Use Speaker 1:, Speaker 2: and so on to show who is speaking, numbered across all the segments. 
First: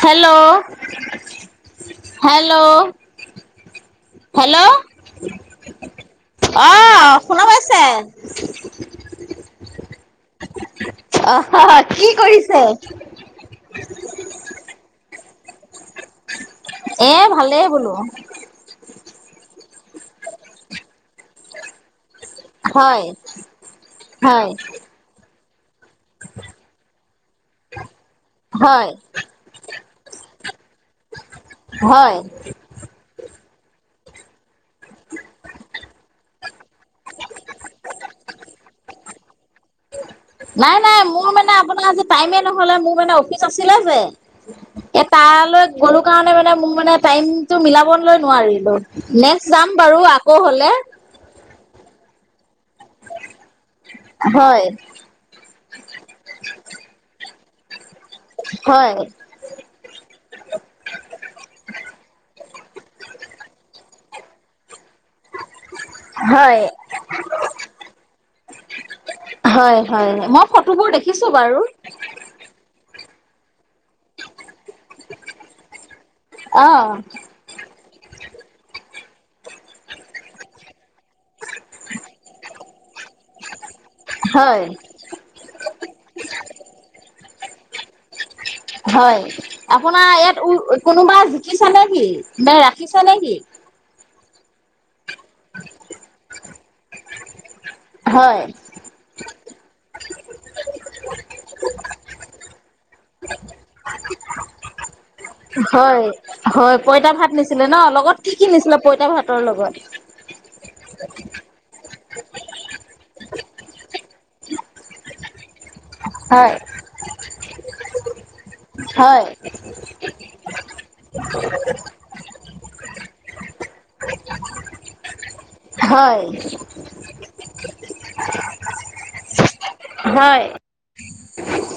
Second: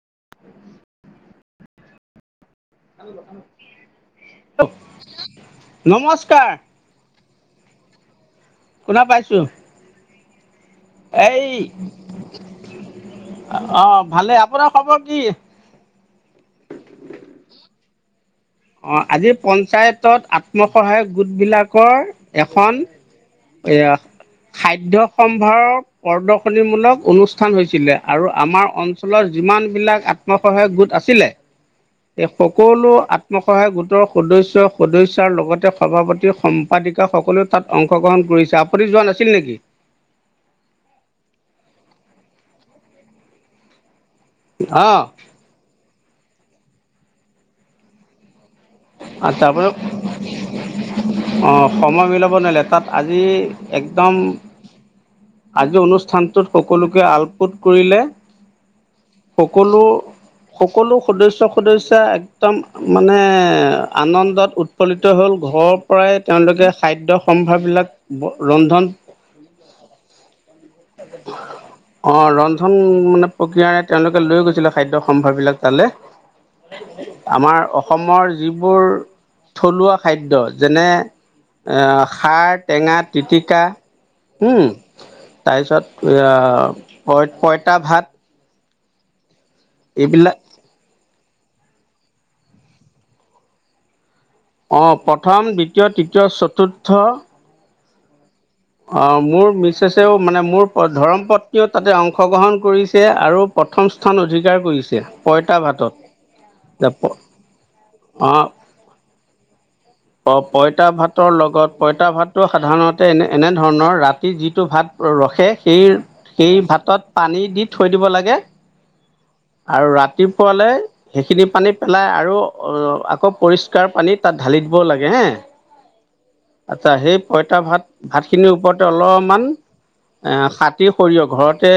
Speaker 1: Hello, hello হে
Speaker 2: hello, hello
Speaker 1: hello
Speaker 2: নমস্কাৰ
Speaker 1: অ শোনা পাইছে।
Speaker 2: শুনা পাইছো।
Speaker 1: [unintelligible]
Speaker 2: এই,
Speaker 1: অহ কি কৰিছে?
Speaker 2: অ ভালেই আপোনাৰ খবৰ কি?
Speaker 1: এ ভালেই বোলো।
Speaker 2: অ আজি পঞ্চায়তত আত্মসহায়ক গোট বিলাকৰ এখন
Speaker 1: হয়
Speaker 2: এইয়া
Speaker 1: হয়
Speaker 2: খাদ্যসম ভাৰ প্ৰদৰ্শনীমূলক অনুষ্ঠান হৈছিলে আৰু আমাৰ
Speaker 1: হয়
Speaker 2: অঞ্চলৰ যিমান বিলাক আত্মসহায়ক গোট আছিলে,
Speaker 1: হয়।
Speaker 2: স সকলো। অতমসহায় গোটৰ সদস্ সদস্ৰ লগতে সভাপতি সম্পাদিকা সকলেও তাত অংশগ্ৰহণ। কৰিছে আপুনি যোৱা নাছিল নেকি?
Speaker 1: নাই নাই মোৰ মানে আপোনাৰ আজি টাইমে নহলে মোৰ মানে অফিচ আছিলে যে।
Speaker 2: অ
Speaker 1: এ তালৈ গ'লো কাৰণে মানে মোৰ মানে টাইমতটো মিলাবলৈ নোৱাৰিলো।
Speaker 2: আচ্ছা
Speaker 1: নেক্স
Speaker 2: আপুনি
Speaker 1: যাম বাৰু আকৌ হলে।
Speaker 2: অ সময় মিলাব নিলে তাত আজি। একদম,
Speaker 1: হয়
Speaker 2: আজি অনুষ্ঠানটোত সকলোকে আলপোট কৰিলে।
Speaker 1: হয়
Speaker 2: সকলো, সকলো সদস্য় সদস্যয় এক। উত্তম মানে আনন্দত উত। উৎফলিত হ'ল ঘৰৰ পৰাই
Speaker 1: হয়
Speaker 2: তেওঁলোকে খাদ্যয় সম্ভাৰ বিলাক ৰন্ধন।
Speaker 1: হয় হয় মই ফটোবোৰ দেখিছো বাৰু।
Speaker 2: অঁ ৰন্ধন মানে প্ৰক্ৰিয়াৰে তেওঁলোকে লৈ গৈছিল। খাদ্য সম্ভাৰবিলাক তালে
Speaker 1: অ
Speaker 2: আমাৰ অসমৰ। থলুৱা খাদ্য যেনে। খাৰ টেঙা পিতিকা। উম
Speaker 1: হয়
Speaker 2: তাৰপিছত ক পইতা ভাত।
Speaker 1: হয় আপোনাৰ
Speaker 2: এইবিলাক
Speaker 1: ইয়াত উ কোনোবা। ৰাখিছা নেকি নে ৰাখিছা নেকি?
Speaker 2: অ প্ৰথম দ্বিতীয় তৃতীয় চতুৰ্থ।
Speaker 1: হয়।
Speaker 2: অ মোৰ মিছেছেও মানে মোৰ ধৰৰ্মপত্নীয়েও তাতে অংশগ্ৰহণ কৰিছে আৰু। প্ৰথম স্থান অধিকাৰ কৰিছে পইতা
Speaker 1: হয়
Speaker 2: ভাটত।
Speaker 1: হয় পঁইতা ভাত নিছিলে ন লগত থিকি নিছিলে পইতা ভাতৰ লগত।
Speaker 2: অ পঁইতা ভাতৰ লগত। পঁইতা ভাতটো সাধাৰণতে এনে এনেধৰণৰ ৰাতি যিটো ভাত ৰাখে। সেই সেই
Speaker 1: হয়।
Speaker 2: ভাতত পানী দি থৈ দিব লাগে।
Speaker 1: হয়
Speaker 2: আৰু ৰাতিপুৱালৈ সেইখিনি পানী পেলাই আৰু। অ আকৌ পৰিষ্কাৰ পানী তাত ঢালি দিব লাগে হে।
Speaker 1: হয়।
Speaker 2: আচ্ছা সেই পইতা ভাত ভাত খিনিৰ ওপৰতে অলপমান এ
Speaker 1: হয়।
Speaker 2: খাতি। সৰিয়হ ঘৰতে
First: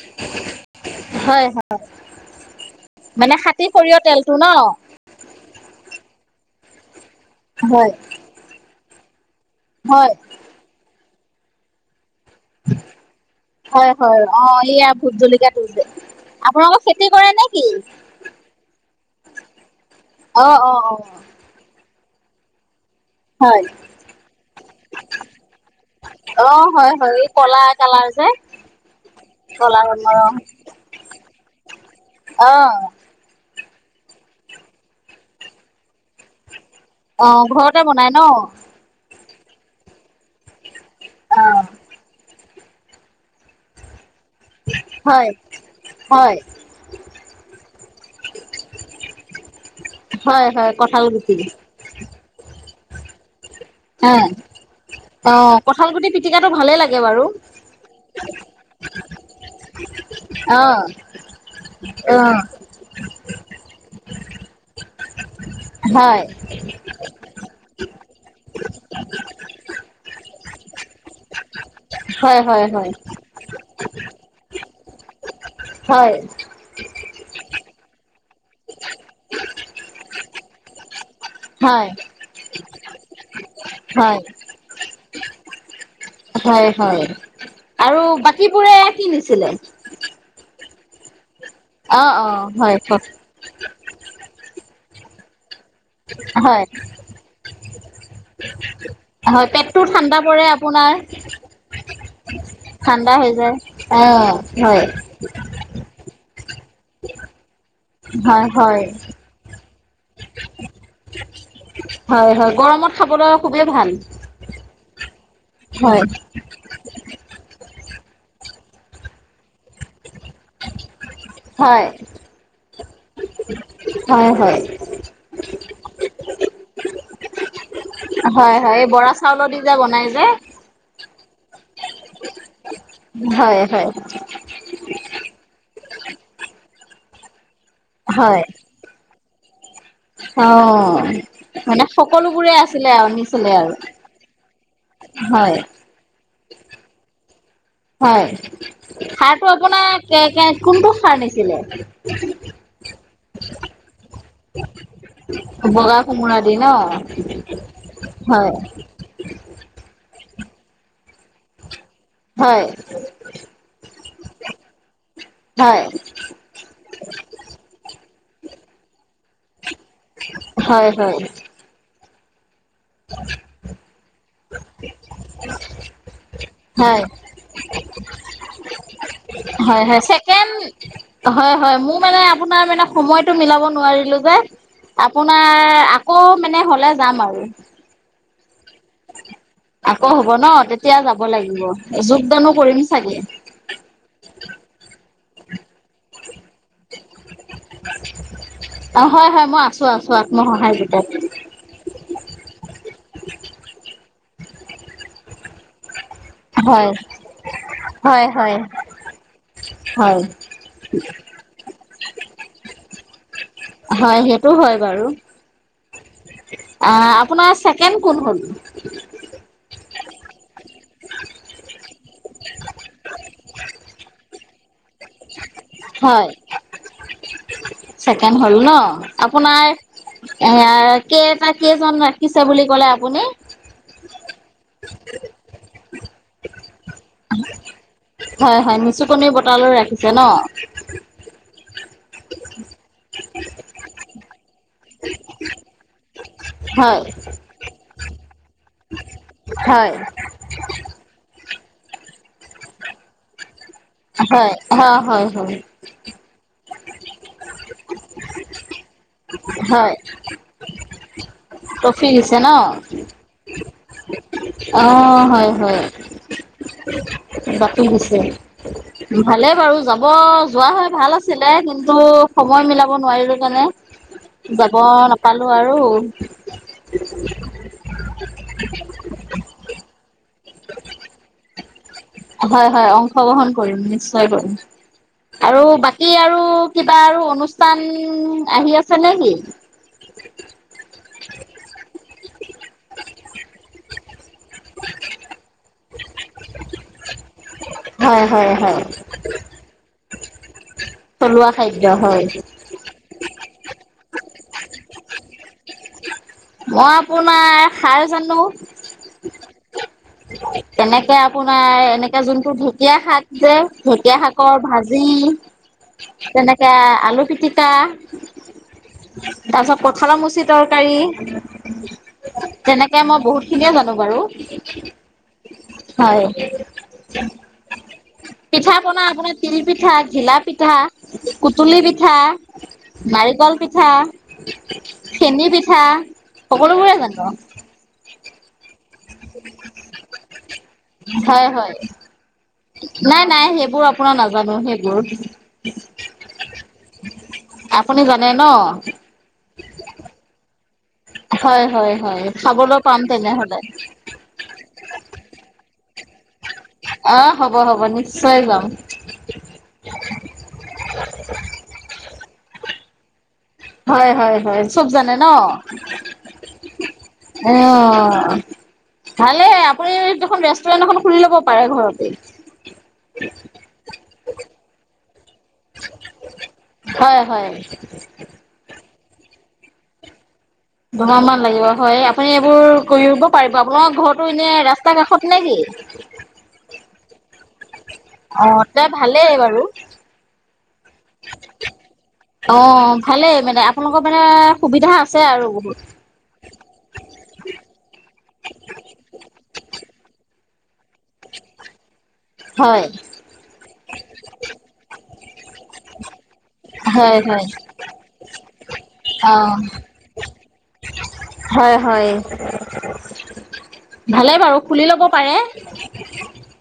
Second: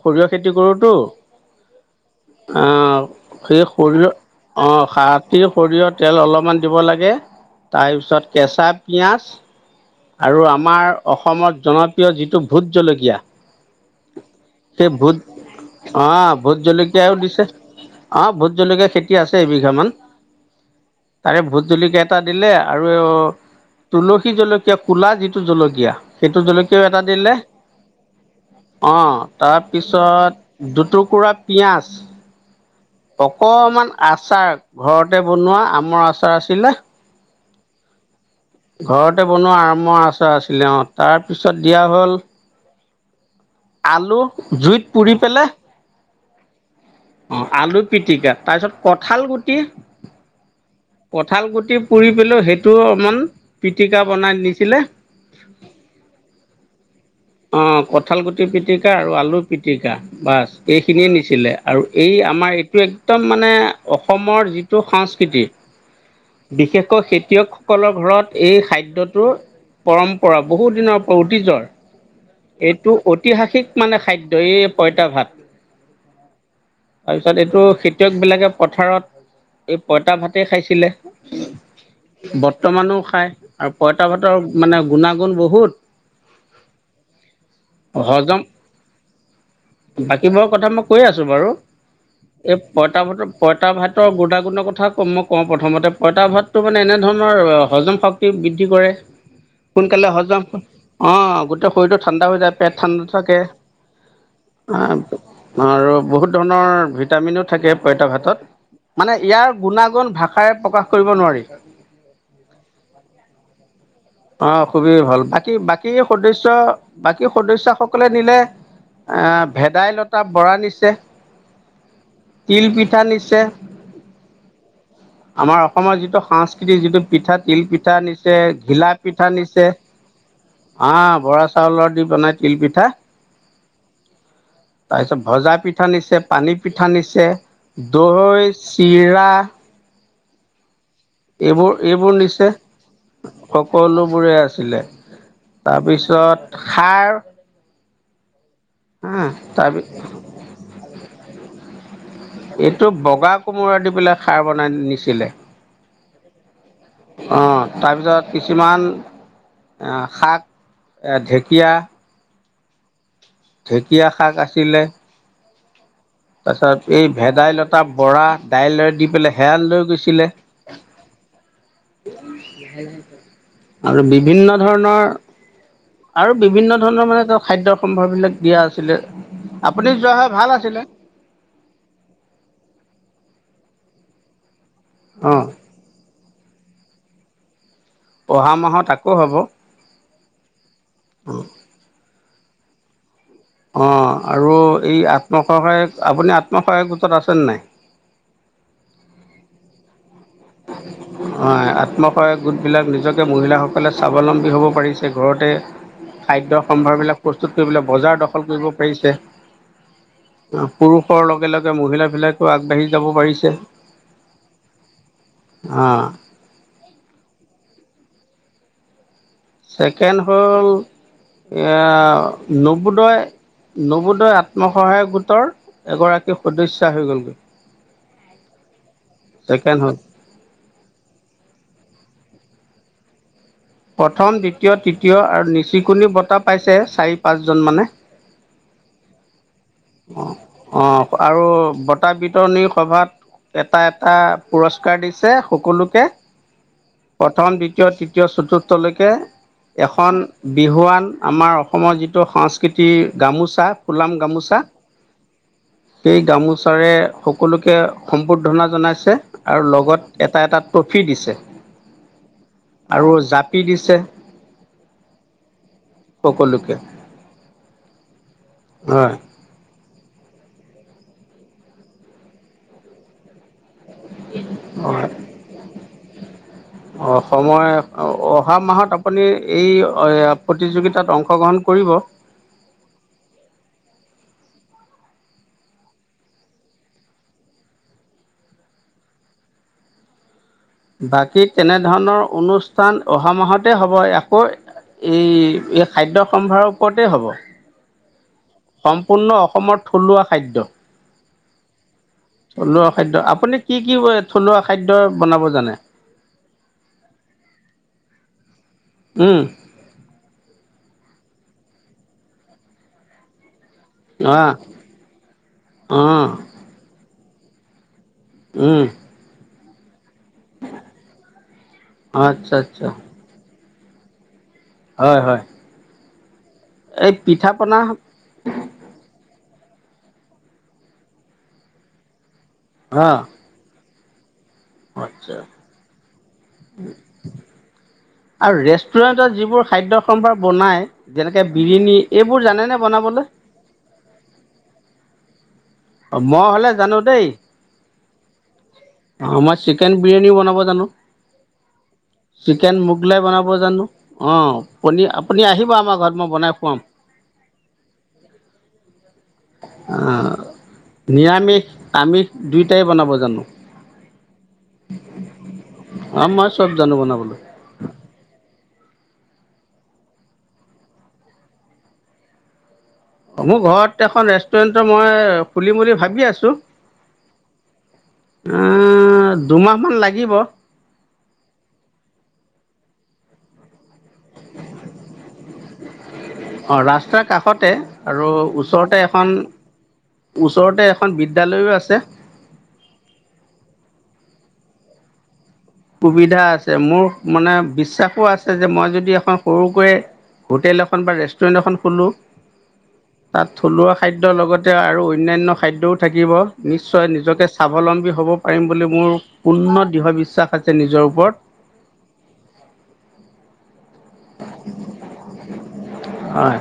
Speaker 2: সৰিয়হ খেতি কৰোঁ।
Speaker 1: হয় হয় মানে
Speaker 2: সেই
Speaker 1: খাটি সৰিয়হ
Speaker 2: শৰীৰ
Speaker 1: তেলটো ন?
Speaker 2: অ সাত। সৰিয়হ তেল অলপমান দিব লাগে,
Speaker 1: হয়।
Speaker 2: তাৰপিছত কেঁচা পিঁয়াজ।
Speaker 1: হয়
Speaker 2: আৰু আমাৰ অসমত জনপ্ৰিয় যিটো ভোট জলকীয়া।
Speaker 1: হয় হয় অ এইয়া ভোট জলকাতটো যে
Speaker 2: অঁ ভোট
Speaker 1: আপোনালোকৰ খেতি
Speaker 2: জলকীয়াও
Speaker 1: কৰে
Speaker 2: দিছে
Speaker 1: নে কি।
Speaker 2: অঁ ভোট জলকীয়া খেতি আছে এবিঘামান।
Speaker 1: আহ অ অ।
Speaker 2: টা দিলে। আৰু,
Speaker 1: হয়
Speaker 2: তুলসী জলকীয়া কলা যিটো জলকীয়া সেইটো
Speaker 1: অ
Speaker 2: জলকীয়াও
Speaker 1: হয়
Speaker 2: এটা
Speaker 1: হয় এই
Speaker 2: দিলে।
Speaker 1: কলা কালাৰ যে।
Speaker 2: অ
Speaker 1: কলা ৰঙৰ অ।
Speaker 2: তাৰপিছত, দুটুকুৰা পিয়াজ।
Speaker 1: অ
Speaker 2: অকমান আচাৰ ঘৰতে বনোৱা আমৰ আচাৰ আছিলে।
Speaker 1: অ ঘৰতে বনাই ন।
Speaker 2: ঘৰতে বনোৱা আমাৰ আচাৰ আছিলে অ
Speaker 1: অ।
Speaker 2: তাৰপিছত দিয়া হ'ল। আলু জুইত পুৰি
Speaker 1: হয়
Speaker 2: পেলাই
Speaker 1: হয়
Speaker 2: অ আলু পিটিকা তাৰপিছত কঠাল গুটি
Speaker 1: হয় হয়।
Speaker 2: কঁঠাল গুটি পুৰি পেলো সেইটো অকমান পিটিকা বনাই দিছিলে।
Speaker 1: অ অ কঁঠাল গুটি পিটিকাটো ভালে লাগে। বাৰু
Speaker 2: অ কঠাল গুটি পিতিকা আৰু আলু পিতিকা বাচ
Speaker 1: অ
Speaker 2: এইখিনিয়ে নিছিলে আৰু এই আমাৰ এইটো একদম মানে অসমৰ যিটো সংস্কৃতি।
Speaker 1: হয়
Speaker 2: বিশেষকৈ খেতিয়কসকলৰ ঘৰত এই খাদ্যটোৰ পৰম্পৰা বহুদিনৰ পৰা অতীজৰ।
Speaker 1: হয় হয় হয়
Speaker 2: এইটো ঐতিহাসিক মানে খাদ্য এই পঁইতা ভাত।
Speaker 1: হয়।
Speaker 2: খেতিয়ক বিলাকে পথাৰত এই পঁইতা ভাতেই খাইছিলে।
Speaker 1: হয়
Speaker 2: বৰ্তমানো খাই আৰু পঁইতা
Speaker 1: হয়
Speaker 2: ভাতৰ মানে গুণাগুণ বহুত।
Speaker 1: হয় হয়। আৰু
Speaker 2: হজম
Speaker 1: বাকীবোৰে কিনি নিছিলে?
Speaker 2: বাকীবোৰৰ কথা মই কৈ আছোঁ বাৰু
Speaker 1: অ অ
Speaker 2: এই
Speaker 1: হয়
Speaker 2: পঁইতা ভাতৰ পঁইতা ভাতৰ গুনাগুণৰ কথা মই কওঁ প্ৰথম প্ৰথমতে পইতা ভাতটো
Speaker 1: হয়
Speaker 2: মানে এনেধৰণৰ হজম শক্তি বৃদ্ধি কৰে।
Speaker 1: হয় পেটটো
Speaker 2: সোনকালে
Speaker 1: ঠাণ্ডা
Speaker 2: হজম
Speaker 1: পৰে আপোনাৰ
Speaker 2: অ গোটেই শৰীৰটো ঠাণ্ডা হৈ যায় পেট ঠাণ্ডা
Speaker 1: হৈ
Speaker 2: থাকে
Speaker 1: যায় অ হয়
Speaker 2: আৰু বহুত ধৰণৰ ভিটামিনো থাকে পইতা
Speaker 1: হয়
Speaker 2: ভাতত।
Speaker 1: হয়
Speaker 2: মানে ইয়াৰ গুণাগুণ ভাষাৰে প্ৰকাশ কৰিব নোৱাৰি।
Speaker 1: হয় হয় গৰমত খাবলৈ খুবেই ভাল।
Speaker 2: অ খুবেই ভাল বাকী বাকী
Speaker 1: হয়
Speaker 2: সদস্য বাকী সদস্য সকলে নিলে অ ভেদাইলতা বৰা নিছে
Speaker 1: হয়
Speaker 2: তিল পিঠা নিছে।
Speaker 1: হয় হয়
Speaker 2: আমাৰ অসমৰ যিটো সাংস্কৃতিক যিটো পিঠা তিলপিঠা নিছে ঘিলাপ
Speaker 1: চাউল দি যে বনাই যে।
Speaker 2: বৰা চাউলৰ দি বনাই তিল পিঠা
Speaker 1: হয় হয়
Speaker 2: তাৰপাছত ভজা পি পিঠা নিছে পানী পিঠা নিছে
Speaker 1: হয়
Speaker 2: দৈ চিৰা।
Speaker 1: অ
Speaker 2: এইবোৰ
Speaker 1: মানে
Speaker 2: এইবোৰ নিছে
Speaker 1: সকলোবোৰে আছিলে আৰু। নিছিলে আৰু
Speaker 2: সকলোবোৰে আছিলে
Speaker 1: হয়
Speaker 2: তাৰপিছত সাৰ।
Speaker 1: হয় সাৰটো
Speaker 2: তাৰপি
Speaker 1: আপোনাৰ কে কোনটো সাৰ নিছিলে?
Speaker 2: এইটো বগা কোমোৰা দি পেলাই সাৰ বনাই নিছিলে।
Speaker 1: বগা কোমোৰা দি ন
Speaker 2: অ তাৰপিছত
Speaker 1: হয়
Speaker 2: কিছুমান আহ শাক। ঢেকীয়া।
Speaker 1: হয়।
Speaker 2: ঢেকীয়া
Speaker 1: হয়।
Speaker 2: তাৰ পিছত এই ভেদাইলতা বৰা দাইল দি পেলাই সেয়া লৈ গৈছিলে।
Speaker 1: হয় হয়।
Speaker 2: আৰু বিভিন্ন ধৰণৰ আৰু বিভিন্ন
Speaker 1: হয়
Speaker 2: ধৰণৰ মানে ত খাদ্যৰ সম্ভাৰ বিলাক দিয়া আছিলে।
Speaker 1: হয়
Speaker 2: আপুনি যোৱা হয়
Speaker 1: ছেকেণ্ড
Speaker 2: ভাল আছিলে।
Speaker 1: হয় হয় মোৰ মানে আপোনাৰ মানে সময়তটো মিলাব নোৱাৰিলো যে।
Speaker 2: অ
Speaker 1: আপোনাৰ আকৌ মানে হলে যাম আৰু।
Speaker 2: অহা মাহত আকৌ হ'ব।
Speaker 1: আকৌ হব ন তেতিয়া যাব লাগিব যোগদানো কৰিম চাগে।
Speaker 2: অ আৰু এই আত্মসহায়ক আপুনি আত্মসহায়ক গোটত আছেনে নাই?
Speaker 1: অ হয় হয় মই আছো আছো আত্মসহায় গোটত
Speaker 2: অ আত্মসহায়ক গোট বিলাক নিজকে মহিলাসকলে চাব স্বাৱলম্বী হ'ব পাৰিছে ঘৰতে খাদ্য
Speaker 1: হয়
Speaker 2: সম্ভাৰবিলাক প্ৰস্তুত কৰিবলৈ বজাৰ
Speaker 1: হয়
Speaker 2: দখল
Speaker 1: হয়
Speaker 2: কৰিব পাৰিছে
Speaker 1: হয়
Speaker 2: পুৰুষৰ লগে লগে মহিলা বিলাকো আগবাঢ়ি যাব পাৰিছে।
Speaker 1: হয় সেইটো হয় বাৰু
Speaker 2: অ
Speaker 1: আপোনাৰ ছেকেণ্ড কোনখন
Speaker 2: ছেকেণ্ড হ'ল অ নবোদয় নবোদয় আত্ম সহায়ক গোটৰ
Speaker 1: হয়
Speaker 2: এগৰাকী সদস্যা হৈ গ'লগৈ
Speaker 1: ছেকেণ্ড হলো ন আপোনাৰ
Speaker 2: ছেকেণ্ড হ'ল
Speaker 1: কেইটা কেইজন শিকিছে বুলি ক'লে আপুনি
Speaker 2: প্ৰথম দ্বিতীয় তৃতীয় আৰু নিচুকনি বঁটা পাইছে চাৰি পাঁচ জন মানে
Speaker 1: হয় হয় নিচু কনিৰ বটালৈ ৰাখিছে ন
Speaker 2: অ আৰু বঁটা বিতৰণি সভাত এটা এটা পুৰস্কাৰ দিছে সকলোকে
Speaker 1: হয়
Speaker 2: প্ৰথম দ্বিতীয় তৃতীয় চতুৰ্থ কে
Speaker 1: হয়
Speaker 2: এখন বিহুৱান আমাৰ অসম অসমৰ যিটো সংস্কৃতি গামোচা ফুলাম
Speaker 1: হয়
Speaker 2: গামোচা
Speaker 1: অ হয় হয়
Speaker 2: সেই গামোচাৰে সকলোকে সম্বৰ্ধনা জনাইছে আৰু
Speaker 1: হয়
Speaker 2: লগত এটা এটা ট্ৰফি দিছে
Speaker 1: ট্ৰফি দিছে ন
Speaker 2: আৰু জাপি দিছে
Speaker 1: অ হয় হয়
Speaker 2: সকলোকে
Speaker 1: বাকী দিছে
Speaker 2: হয়
Speaker 1: ভালে বাৰু আৰু যাব যোৱা হয় ভাল আছিলে কিন্তু সময় মিলাব নোৱাৰিলো কাৰণে যাব নাপালো আৰু
Speaker 2: সময় অ অহা মাহত আপুনি এই প্ৰতিযোগিতাত অংশগ্ৰহণ কৰিব
Speaker 1: হয় হয় অংশগ্ৰহণ কৰিম নিশ্চয় কৰিম আৰু বাকী আৰু কিবা আৰু অনুষ্ঠান আহি আছে নে কি
Speaker 2: বাকী তেনে ধৰণৰ অনুষ্ঠান অহা মাহতে হ'ব আকৌ এই এই খাদ্য সম্ভাৰৰ ওপৰতে হ'ব
Speaker 1: হয় হয় হয়।
Speaker 2: সম্পূৰ্ণ অসমৰ থলুৱা খাদ্য
Speaker 1: থলুৱা খাদ্য হয়।
Speaker 2: থলুৱা খাদ্য আপুনি কি কি থলুৱা খাদ্য বনাব জানে
Speaker 1: মই আপোনাৰ খাৰ জানো
Speaker 2: উম
Speaker 1: তেনেকে আপোনাৰ এনেকে যোনটো ঢেকীয়া শাক যে ঢেকীয়া
Speaker 2: অ
Speaker 1: শাকৰ
Speaker 2: অ
Speaker 1: ভাজি তেনেকে আলু পিটিকা
Speaker 2: উম
Speaker 1: তাৰ পিছত কঠালৰ মুচি তৰকাৰী
Speaker 2: আচ্ছা আচ্ছা
Speaker 1: তেনেকে মই বহুত খিনিয়ে জানো বাৰু
Speaker 2: হয় হয়
Speaker 1: হয়
Speaker 2: এই পিঠা পনা
Speaker 1: পিঠা পনা আপোনাৰ তিল পিঠা ঘিলা পিঠা কুতুলি পিঠা
Speaker 2: অ
Speaker 1: নাৰিকল পিঠা
Speaker 2: আচ্ছা
Speaker 1: চেনী পিঠা সকলোবোৰে জানো
Speaker 2: আৰু ৰেষ্টুৰেণ্টত যিবোৰ খাদ্য সম্ভাৰ বনাই যেনেকে
Speaker 1: হয় হয়।
Speaker 2: বিৰিনি এইবোৰ জানে নে
Speaker 1: নাই
Speaker 2: বনাবলে
Speaker 1: নাই সেইবোৰ আপোনাৰ নাজানো সেইবোৰ
Speaker 2: অ মই হ'লে জানো দেই
Speaker 1: আপুনি জানে ন?
Speaker 2: আমাৰ চিকেন বিৰিয়ানীও বনাব জানো
Speaker 1: হয় হয় হয়
Speaker 2: চিকেন
Speaker 1: খাবলৈ পাম
Speaker 2: মোগলাই বনাব
Speaker 1: তেনেহলে
Speaker 2: জানো অ পনি আপুনি আহিব আমাক মই বনাই খোৱাম
Speaker 1: অ হ'ব হ'ব নিশ্চয় যাম।
Speaker 2: অ নিৰামিষ আমিষ দুইটাই বনাব জানো।
Speaker 1: হয় হয় হয় চব জানে ন।
Speaker 2: অ মই চব জানো বনাবলৈ
Speaker 1: হে অ ভালে আপুনি দেখোন ৰেষ্টুৰেণ্ট এখন খুলি ল'ব পাৰে ঘৰতে
Speaker 2: অ মোৰ ঘৰত এখন ৰেষ্টুৰেণ্টৰ মই খুলিম বুলি ভাবি আছোঁ।
Speaker 1: হয় হয়
Speaker 2: অ দুমাহ মান লাগিব
Speaker 1: দুমাহ মান লাগিব হয় আপুনি এইবোৰ কৰিব পাৰিব আপোনাৰ ঘৰতো এনে ৰাস্তা কাষত নে কি?
Speaker 2: অঁ ৰাস্তাৰ কাষতে। আৰু
Speaker 1: অ তেই
Speaker 2: ওচৰতে এখন
Speaker 1: ভালেই বাৰু।
Speaker 2: ওচৰতে এখন বিদ্যালয়ো আছে
Speaker 1: অ ভালেই মানে আপোনালোকৰ মানে সুবিধা আছে আৰু। বহুত
Speaker 2: সুবিধা আছে মোৰ মানে বিশ্বাসো আছে যে মই যদি এখন সৰুকৈয়ে হোটেল এখন বা ৰেষ্টুৰেণ্ট এখন খোলোঁ।
Speaker 1: হয়
Speaker 2: তাত থলুৱা খাদ্যৰ লগতে আৰু অন্যান্য খাদ্যও থাকিব নিশ্চয়
Speaker 1: হয়
Speaker 2: নিজকে
Speaker 1: হয়
Speaker 2: স্বাৱলম্বী হ'ব পাৰিম বুলি মোৰ
Speaker 1: অ
Speaker 2: পূৰ্ণ দৃঢ় বিশ্বাস। আছে নিজৰ ওপৰত
Speaker 1: হয় হয়। ভালে বাৰু খুলি ল'ব পাৰে।
Speaker 2: হয়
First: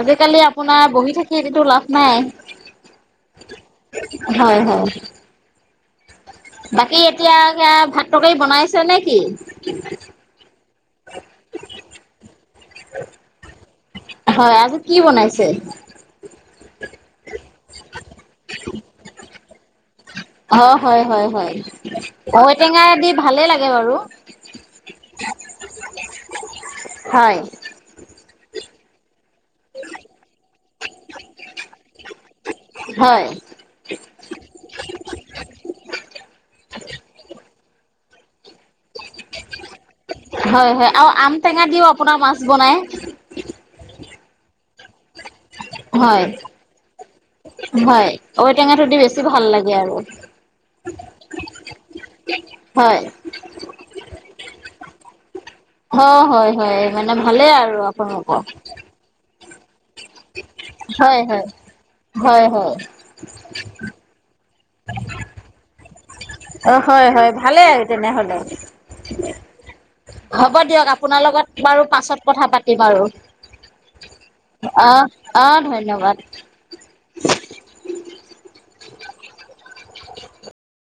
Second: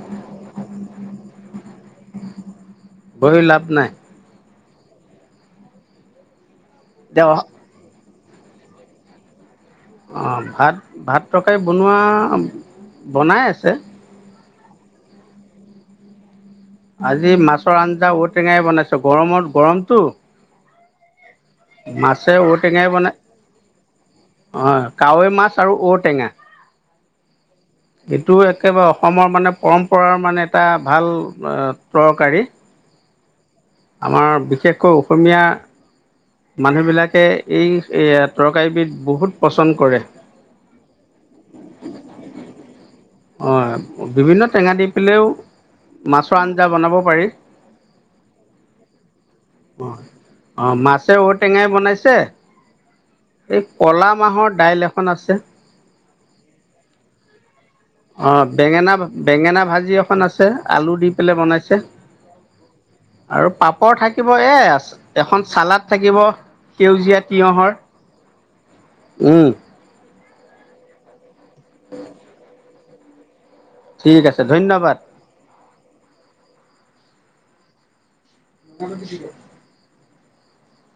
Speaker 1: আজিকালি আপোনাৰ বহি থাকিতো লাভ নাই
Speaker 2: বহি লাভ নাই
Speaker 1: হয় হয় বাকী এতিয়া কিয়া ভাত তৰকাৰি বনাইছে নে কি
Speaker 2: অঁ ভাত ভাত তৰকাৰী বনোৱা বনাই আছে।
Speaker 1: হয় আজি কি বনাইছে?
Speaker 2: আজি মাছৰ আঞ্জা ঔ টেঙাই বনাইছো গৰমত গৰমটো।
Speaker 1: অ হয় হয় হয়
Speaker 2: মাছে
Speaker 1: ঔটেঙা দি ভালে লাগে বাৰু।
Speaker 2: অ কাৱৈ মাছ আৰু ঔটেঙা।
Speaker 1: হয়
Speaker 2: এইটো একেবাৰে অসমৰ মানে পৰম্পৰাৰ মানে এটা ভাল তৰকাৰী।
Speaker 1: হয়
Speaker 2: আমাৰ বিশেষকৈ অসমীয়া। মানুহ বিলাকে এইয়াত। তৰকাৰিবিধ বহুত পচন্দ কৰে।
Speaker 1: হয় হয় আৰু আম টেঙা দিও আপোনাৰ মাছ বনাই
Speaker 2: অ বিভিন্ন টেঙা দি পেলেইও।
Speaker 1: হয় হয় ঔটেঙাটো দি বেছি ভাল লাগে আৰু।
Speaker 2: অ মাছে ঔটেঙাই বনাইছে।
Speaker 1: হয়
Speaker 2: এই ক'লা মাহৰ দাইল এখন আছে।
Speaker 1: অ হয় হয় মানে ভালে আৰু। আপোনালোকৰ
Speaker 2: অঁ বেঙেনা বেঙেনা ভাজি এখন আছে আলু দি
Speaker 1: হয়
Speaker 2: পেলাই
Speaker 1: হয়
Speaker 2: বনাইছে।
Speaker 1: হয় হয়
Speaker 2: আৰু পাপৰ থাকিব এ এখন চালাদ থাকিব
Speaker 1: অ হয়
Speaker 2: সেউজীয়া
Speaker 1: হয় ভালেই আৰু তেনেহলে
Speaker 2: তিয়ঁহৰ উম।
Speaker 1: হ'ব দিয়ক আপোনাৰ লগত বাৰু পাছত কথা পাতিম আৰু।
Speaker 2: ঠিক আছে ধন্যবাদ
Speaker 1: অহ অহ ধন্যবাদ।
Speaker 2: [inaudible]